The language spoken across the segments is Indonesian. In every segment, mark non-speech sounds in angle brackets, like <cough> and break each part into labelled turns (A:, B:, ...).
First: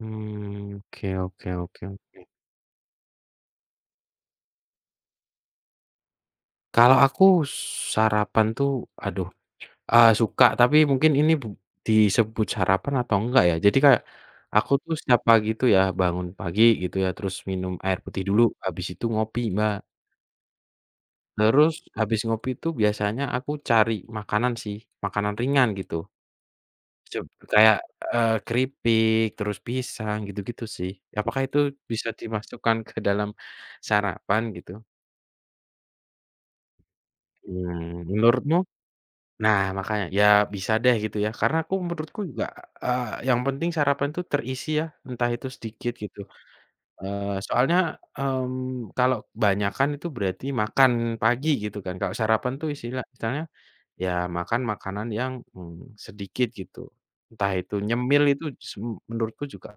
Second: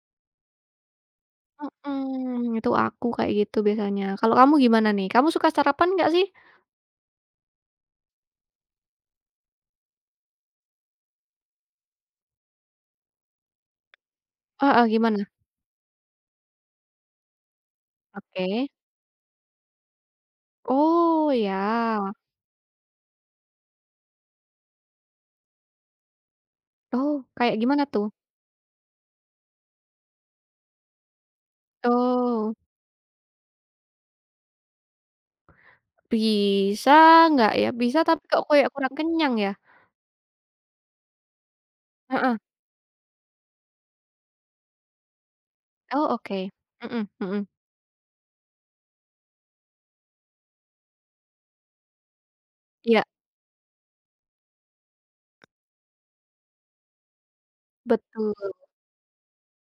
A: Hmm. Oke oke oke oke.
B: Heeh. Itu aku, kayak gitu biasanya, kalau kamu gimana nih, kamu suka sarapan enggak, sih?
A: Kalau aku sarapan tuh, aduh, eee, suka, tapi mungkin ini bu disebut sarapan atau enggak, ya. Jadi kayak, aku
B: Heeh,
A: tuh setiap
B: gimana?
A: pagi tuh ya bangun pagi gitu ya, terus minum air putih dulu,
B: Oke.
A: habis itu ngopi, Mbak.
B: Oh,
A: Terus
B: ya.
A: habis ngopi tuh biasanya aku cari makanan sih, makanan ringan, gitu. Seb
B: Oh, kaya
A: kayak,
B: gimana, tuh?
A: eee, keripik, terus pisang, gitu-gitu, sih. Apakah itu bisa
B: Oh.
A: dimasukkan ke dalam sarapan, gitu?
B: Bisa ngggak, ya? Bisa,
A: Mmm,
B: tapi kok
A: menurutmu?
B: kayak kurang kenyang, ya.
A: Nah, makanya. Ya, bisa deh, gitu, ya. Karena aku menurutku
B: Heeh.
A: juga, eee, yang penting sarapan tuh terisi ya, entah itu sedikit,
B: Oh,
A: gitu.
B: oke. Mhm
A: Eee,
B: mhm.
A: soalnya, mmm, kalau kebanyakan itu berarti makan pagi, gitu kan. Kalau sarapan tuh isilah
B: Iya.
A: istilahnya, ya, makan makanan yang, mmm, sedikit, gitu. Entah itu nyemil
B: Betul.
A: itu, su menurutku juga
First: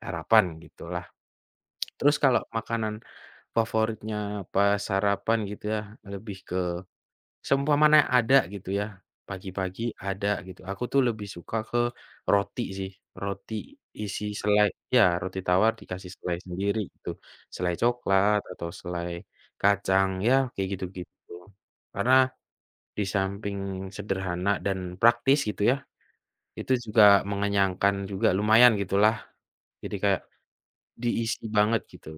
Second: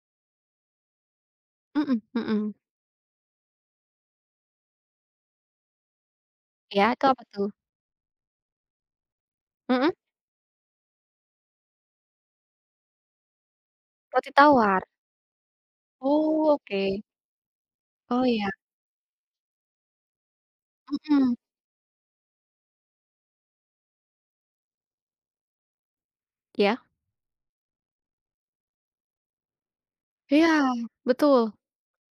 A: sarapan, gitulah. <clicks tongue>
B: Mhm
A: Terus kalau
B: mhm.
A: makanan favoritnya pas sarapan gitu ya, lebih ke
B: Iya, itu, apa tuh?
A: seumpamanya ada, gitu ya, pagi-pagi
B: Heeh.
A: ada gitu, aku tuh lebih suka ke roti sih, roti isi
B: Roti
A: selai
B: tawar.
A: iya, roti tawar dikasih selai
B: Oh,
A: sendiri,
B: oke.
A: itu. Selai
B: Oh,
A: coklat,
B: iya.
A: atau selai kacang, ya, kayak gitu-gitu.
B: Mhm.
A: Karena disamping sederhana, dan praktis gitu ya, itu
B: Iya.
A: juga mengenyangkan, juga lumayan gitulah. Jadi, kayak
B: Iya,
A: diisi
B: betul.
A: banget, gitu.